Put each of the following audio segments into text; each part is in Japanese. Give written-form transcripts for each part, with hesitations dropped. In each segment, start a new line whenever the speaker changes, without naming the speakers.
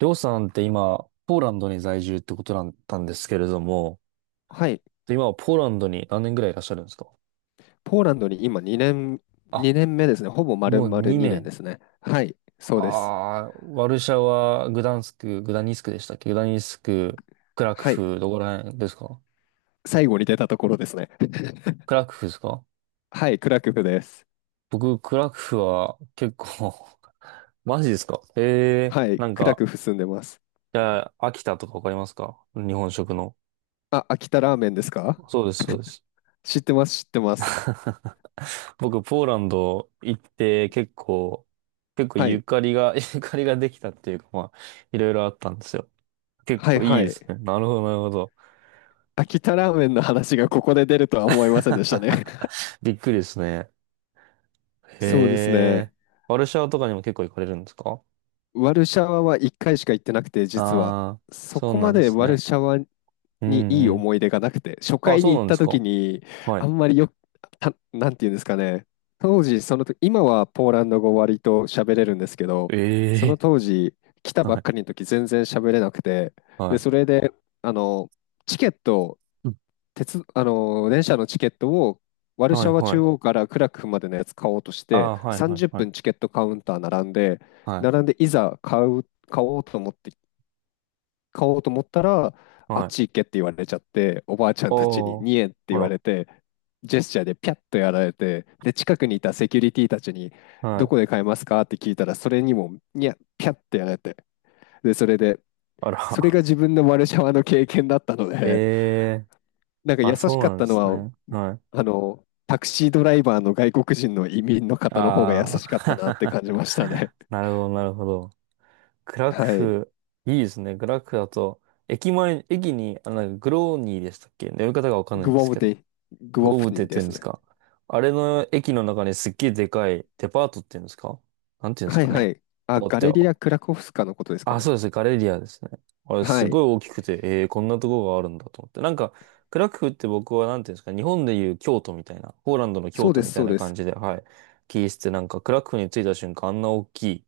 りょうさんって今、ポーランドに在住ってことだったんですけれども、
はい。
で今はポーランドに何年ぐらいいらっしゃるんですか？
ポーランドに今2年、
あ、
2年目ですね。ほぼ丸
もう
々2
2
年で
年。
すね。はい。そ
あ
うです。
あ、ワルシャワ、グダンスク、グダニスクでしたっけ、グダニスク、クラク
はい。
フ、どこら辺ですか？
最後に出たところですね。
クラクフですか？
はい。クラクフです。
僕、クラクフは結構 マジですか。へえ
は
ー、
い。クラクフ住んでます。
じゃあ、秋田とかわかりますか、日本食の。
あ、秋田ラーメンですか？
そうです、そうです。
知ってます、知ってます。
僕、ポーランド行って結構、結構
は
ゆ
い。
かりが、ゆかりができたっていうか、いろいろあったんですよ。結
はい、
構いい
は
で
い。
すね。なるほど、なるほど。
秋田ラーメンの話がここで出るとは思いませんでしたね。
びっくりですね。へ
そうですね。
え。ワルシャワとかにも結構行かれるんですか？
ワルシャワは1回しか行ってなくて、実は。
ああー、
そ
そう
こ
な
ま
んで
で
す
ワル
ね。
シャワ
う
にいい
んうん。
思い出がなくて、初
あ、
回
そ
に
う
行
な
っ
んで
た
す
時
か。
に、
は
あ
い。
んまりよた、なんていうんですかね、当時、その時、今はポーランド語割と喋れるんですけど、
え
その当
え。
時、来た ば
は
っ
い、
かりの時全然喋れなくて、
は
で、そ
い。
れで、あの、チケット、
うん、
鉄、電車のチケットを、ワルシ
は
ャ
い、
ワ
は
中央
い。
からクラクフまでのやつ買おうとし
あ
て、
あ、はい、はい、
30
は
分
い。
チケットカウンター並んで、
は
並んでいざ買う、買おうと思って買おうと思ったら、
い、
あっ
は
ち
い。
行けって言われちゃって、おばあちゃんたちに
おー。
2円って
あ
言わ
ら。
れて、ジェスチャーでピャッとやられて、で、近くにいたセキュリティたちに、
は
どこで
い。
買えますかって聞いたら、それにも、ピャッてやられて、で、それで、
あ
それ
ら。
が自分のワルシャワの経験だったの
え
で、
え。
なんか
あ、
優し
そ
か
う
っ
なんで
たの
す
は、
ね。はい。
タクシードライバーの外国人の移民の方の方が優
あ
しかったなって
あ、
感じました ね。
なるほど、なるほど。グラク
はい。
フ、いいですね。グラクフだと、駅前、駅に、あ、なんかグローニーでしたっけ、呼び方がわかんない
グ
ん
ウ
で
ォ
す
ブ
けど。
デグウォ
ゴブ
フ
テ
ニ
っ
ー
て
で
言うん
す
です
ね。
か。あれの駅の中にすっげえでかいデパートっていうんですか、なんていうんです
はい
か
は
ね。
い。あ、
変わっ
ガ
て、
レリア・クラコフスカのことですか
あ、
ね。
そうです。ガレリアですね。あれ、
は
す
い。
ごい大きくて、こんなとこがあるんだと思って。クラクフって僕は、なんていうんですか、日本でいう京都みたいな、ポーランドの
そ
京
う
都
で
み
す、
たい
そう
な
で
感
す。
じで、はい。聞いてて、なんか、クラクフに着いた瞬間、あんな大きい、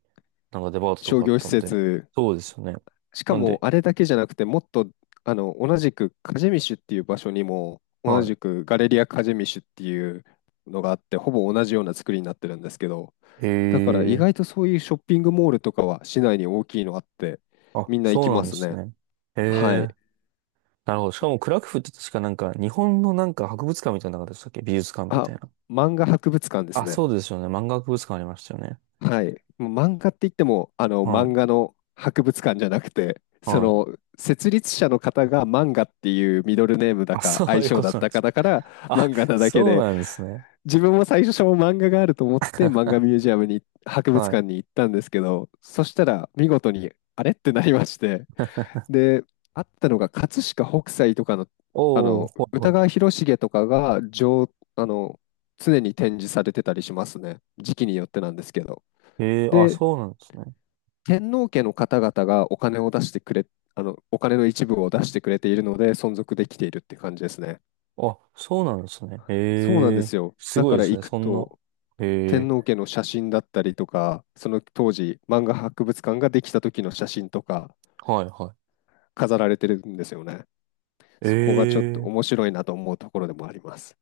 なんかデパートと
商
かあっ
業施
たんで、
設。
そうですよね。
しか
なん
も、
で、
あれだけじゃなくて、もっと、同じく、カジェミシュっていう場所にも、同
は
じくガレリア・カジェミシュっていうのがあって、ほぼ同じような作りになってるんですけど、
い。へ
だから意
え、
外とそういうショッピングモールとかは市内に大きいのあって、
あ、
みんな行
そ
き
うな
ま
んで
す
す
ね。
ね。へ
はい。
え、なるほど。しかも、クラクフって確かなんか、日本のなんか博物館みたいなのなかっでしたっけ、美術館み
あ、
たいな。
漫画博物館です
あ、
ね。
そうですよね。漫画博物館ありましたよね。
はい。もう漫画って言っても、
は
漫
い。
画の博物館じゃなくて、
はい。
設立者の方が漫画っていうミドルネームだ
あ、
か、
そう
愛
いう
称
こ
だっ
となん
た
で
か
す。
だから、
あ、
漫画なだけ
そう
で、
なんですね。
自分も最初漫画があると思って、漫画ミュージアムに、博物
は
館
い。
に行ったんですけど、そしたら、見事に、あれってなりまして、で、あったのが、葛飾北斎とかの、
おーおー、はい
歌
は
川広重とかが、あの、常に展示されてたりしますね。時期によってなんですけど。
い。へえー、あ、
で、
そうなんですね。
天皇家の方々がお金を出してくれ、お金の一部を出してくれているので存続できているって感じですね。
あ、そうなんですね。
そうなん
へ
で
えー、
すよ。
す
だ
ご
か
いで
ら
す
行
ね。
く
そんな。
と、
へ
天
え
皇家の写真だったりとか、その当時、漫画博物館ができた時の写真とか
ー、はいは
飾られてるんですよね。
い。え
そこがちょっと
え、
面白いなと思うところでもあります。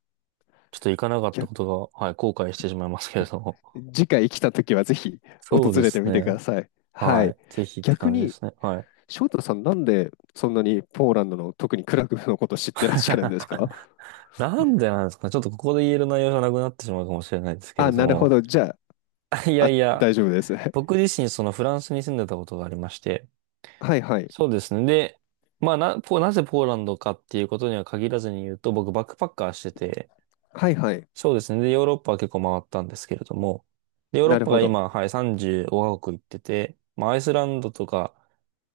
ちょっと行かなかった
逆
ことが、はい、後悔してしまいますけれども。
次回来た時はぜひ
そう
訪
で
れて
す
みてくだ
ね。
さい。は
は
い。
い。ぜひって
逆
感じで
に、
すね。はい。
翔太さん、なんでそんなにポーランドの特にクラクフのこと知ってらっしゃるんですか？
なんでなんですかね。ちょっとここで言える内容じゃなくなってしまうかもしれないですけ
あ、
れど
なるほ
も。
ど。じゃ
い
あ、
や
あ、
いや、
大丈夫です。
僕 自身そのフランスに住んでたことがありまして、
はいはい。
そうですね。で、なぜポーランドかっていうことには限らずに言うと、僕バックパッカーしてて、
はいはい。
そうですね。で、ヨーロッパは結構回ったんですけれども、で、ヨーロッ
なる
パ
ほ
が
ど。
今、はい、35カ国行ってて、まあ、アイスランドとか、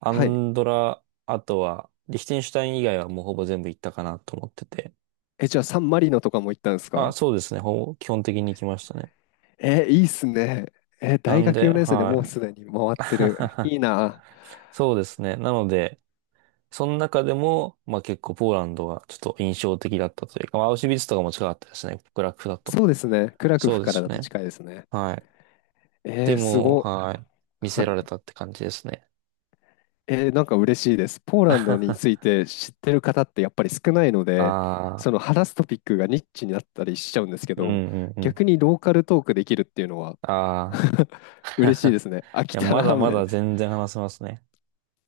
ア
はい。
ンドラ、あとは、リヒテンシュタイン以外はもうほぼ全部行ったかなと思ってて。
え、じゃあ、サンマリノとかも行ったんです
あ、
か？
そうですね。ほぼ基本的に行きましたね。
え、いいっすね。え、
な
大
ん
学
で、
4年生でもう
は
す
い。
でに回ってる。いいな。
そうですね。なので、その中でも、まあ結構ポーランドがちょっと印象的だったというか、まあアウシュビッツとかも近かったですね、極楽だと。
そうですね。クラク
そ
フ
うで
から
す
だと
ね。
近いですね。
はい。で
す
も、
ご。
はい。見
は
せられ
い。
たって感じですね。
なんか嬉しいです。ポーランド に
あ
ついて知ってる方ってやっぱり少ないので、
あ、
その話すトピックがニッチになったりしちゃうんですけ
うん
ど、
うんうん。
逆にローカルトークできるっていうのは
ああ。
嬉しいで すね。秋
いや、
田
ま
ラ
だ
ー
ま
メン。
だ全然話せますね。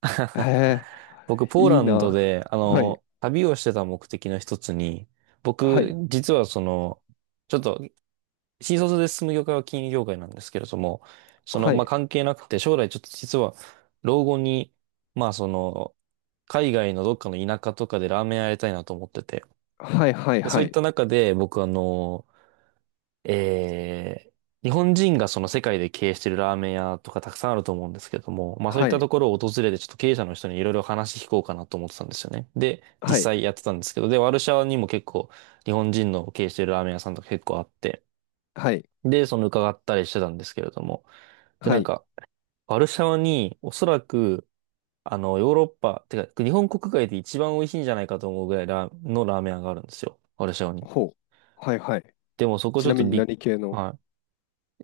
え
僕、ポー
いい
ランドで、
な。はい。
旅をしてた目的の一つに、
は
僕、
い。
実はその、ちょっと新卒で進む業界は金融業界なんですけれども、その、
は
まあ、
い。
関係なくて、将来ちょっと実は、老後に、まあ、その、海外のどっかの田舎とかでラーメン屋やりたいなと思ってて、
はい。
で、
は
そういっ
い。
た中で、僕、えー日本人がその世界で経営してるラーメン屋とかたくさんあると思うんですけども、まあそういっ
は
た
い。
ところを訪れてちょっと経営者の人にいろいろ話聞こうかなと思ってたんですよね。で、実
はい。
際やってたんですけど、で、ワルシャワにも結構日本人の経営してるラーメン屋さんとか結構あって、
はい。はい。
で、その伺ったりしてたんですけれども。で、
は
なん
い。
か、ワルシャワに、おそらく、ヨーロッパ、てか、日本国外で一番美味しいんじゃないかと思うぐらいラーメン屋があるんですよ。ワルシャワに。
ほう。はい。はい。
でもそこ
ち
ちょ
な
っと
みに
びっ、はい。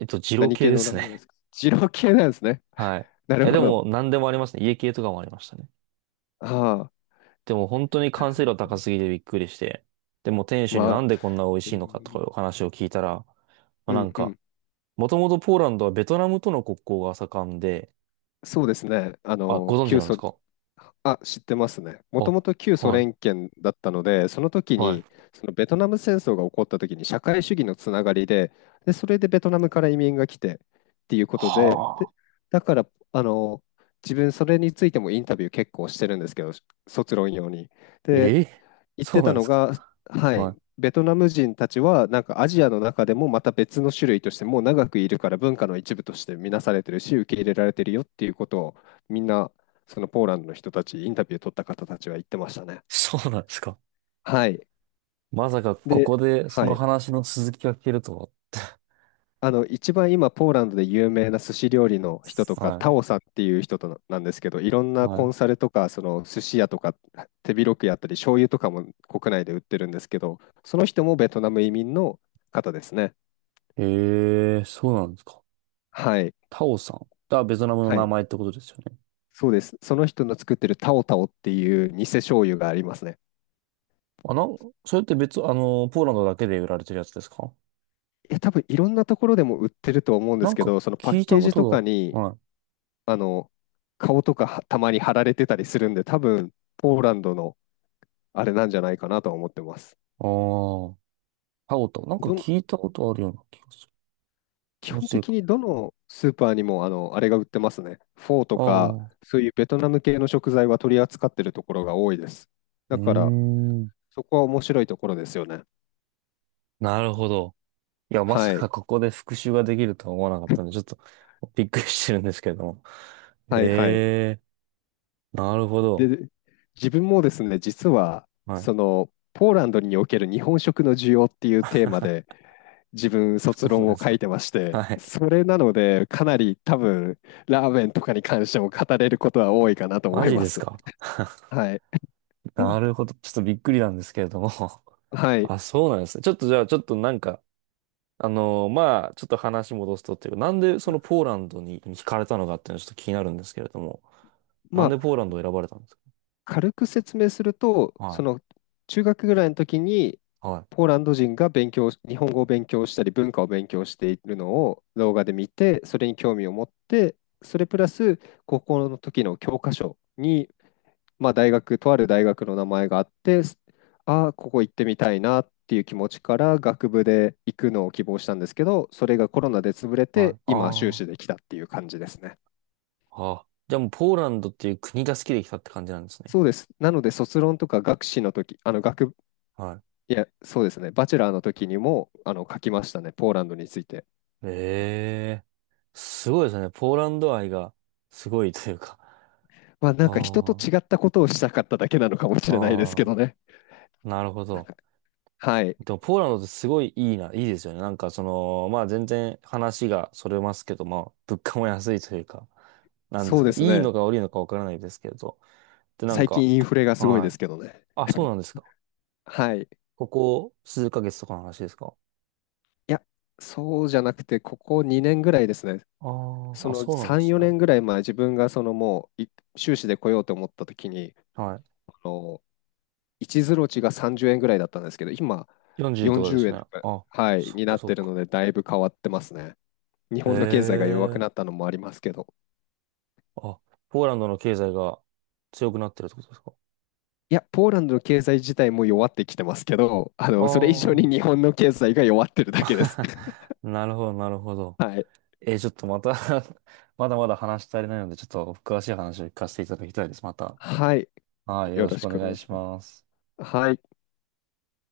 えっと、二郎
何
系
系
で
のラ
す
ーメンで
ね。
すか？二郎系なんですね。
はい。い
なる
や、で
ほ
も、
ど。
何でもありますね。家系とかもありましたね。
ああ。
でも、本当に完成度高すぎてびっくりして。でも、店主に
ま
な
あ、
んでこんな美味
う
しいのかとか
ん、
いうお話を聞いたら、まあ、
う
なん
ん、う
か、
ん。
もともとポーランドはベトナムとの国交が盛んで、
そうですね。
あ、ご存知なんですか？
あ、知ってますね。もと
あ、
もと旧ソ
はい、
連圏だったので、その時
は
に、
い。
そのベトナム戦争が起こった時に社会主義のつながりで、で、それでベトナムから移民が来てっていうことで、
は
で、
あ。
だから、あの、自分それについてもインタビュー結構してるんですけど、卒論用に。で、
ええ、
言っ
そ
て
うな
た
んで
の
すか。
が、は
は
い、
い。
ベトナム人たちはなんかアジアの中でもまた別の種類としてもう長くいるから文化の一部として見なされてるし受け入れられてるよっていうことを、みんなそのポーランドの人たちインタビュー取った方たちは言ってましたね。
そうなんですか。
はい。
まさかこ
で、
こでそ
は
の
い。
話の続きが聞けると
一番今ポーランドで有名な寿司料理の人と
は。
かタオ
は
さんっていう人となんですけど、いろん
い、
な
は
コ
い。
ンサルとかその寿司屋とか手広くやったり醤油とかも国内で売ってるんですけど、その人もベトナム移民の方ですね。
ええ、そうなんですか。
はい。
タオさん。がベトナムの
は
名
い。
前ってことですよね。
そうです。その人の作ってるタオタオっていう偽醤油がありますね。
あ、なん、それって別、あの、ポーランドだけで売られてるやつですか？
いや、多分いろんなところでも売ってると思うんで
な
す
ん
け
か
ど、そのパッ
聞いた
ケー
こ
ジとか
とが、
に、
はい。
あの、顔とかはたまに貼られてたりするんで、多分ポーランドのあれなんじゃないかなとは思ってます。
ああ、タオタオ。なんか
どん、
聞いたことあるような気がする。気
基
の
本
せい
的
か。
にどのスーパーにも、あれが売ってますね。フォーと
あ
か、
あ、う
そういうベトナム系の食材は取り扱ってるところが多いです。
ー
だから、
ん。
そこは面白いところですよね。
なるほど。いや、まさ
は
か
い。
ここで復習ができるとは思わなかったんで、ちょっとびっくりしてるんですけれども。
はいはい。
ええー、なるほど。
で、自分もですね、実は、
はい。
ポーランドにおける日本食の需要っていうテーマで、自分卒
そうな
論
んで
を
す
書
か。
いてまして、
はい。
それなので、かなり多分、ラーメンとかに関しても語れることは多いかなと思
マ
い
ジ
ま
です
す。
か。
はい。うん
なるほど。ちょっとびっくりなんですけれども。
はい。
あ、そうなんですね。ちょっとじゃあ、ちょっとなんか、まあ、ちょっと話戻すとっていうか、なんでそのポーランドに惹かれたのかっていうのはちょっと気になるんですけれども。な
ま
ん
あ、
でポーランドを選ばれたんですか？
軽く説明すると、
は
その
い。
中学ぐらいの時に、
はい。
ポーランド人が日本語を勉強したり、文化を勉強しているのを動画で見て、それに興味を持って、それプラス、高校の時の教科書に、まあ、とある大学の名前があって、ああ、ここ行ってみたいなっていう気持ちから、学部で行くのを希望したんですけど、それがコロナで潰れ
は
て、
い。
今、修
あ
士
あ。
できたっていう感じですね。
あ、じゃあもうポーランドっていう国が好きで来たって感じなんですね。
そうです。なので、卒論とか学士の時、あの学
は
いや、そうですね。バチェラーの時にも、書きましたね。ポーランドについて。
い。ええ、すごいですね。ポーランド愛がすごいというか。
まあ、なんか人と
あ
違ったことをしたかっただけなのかもし
あ、
れないですけど
あ
ね。
あ、なるほど。
はい。
でも、ポーランドってすごいいいな、いいですよね。なんか、その、まあ全然話がそれますけど、まあ物価も安いというか、なんで
そ
す
う
か、
です
いい
ね。
のか悪いのかわからないですけど。で、なん
最
か、
近インフレがすごいで
は
す
い。
けどね。
あ、そうなんですか。
はい。い
ここ数ヶ月とかの話ですか。
や、そうじゃなくて、ここ2年ぐらいですね。
あ
そ
あ、あ、
の
そうなんで
3、
すね。
4年ぐらい前、自分がそのもう、修士で来ようと思った時に、
はい、
あの、1ゼロ値が30円ぐらいだったんですけど、今、
40とかで
40
す
円
ね。
とか、
あ、
はい、
そっ
に
か
なっ
そ
て
っ
る
か。
ので、だいぶ変わってますね。日
へ
本の経済が弱く
え。
なったのもありますけど、
あ、ポーランドの経済が強くなってるってことですか？
いや、ポーランドの経済自体も弱ってきてますけど、それ以上に
あ
日
あ
本の経済が弱ってるだけです。
ー、なるほど、なるほど。
はい。
えーちょっとまた まだまだ話し足りないので、ちょっと詳しい話を聞かせていただきたいです。また。
はい。
はい、よ
よ
ろし
ろ
く
し
お
くお
願
願
い
いし
し
ます。
ます。
はい。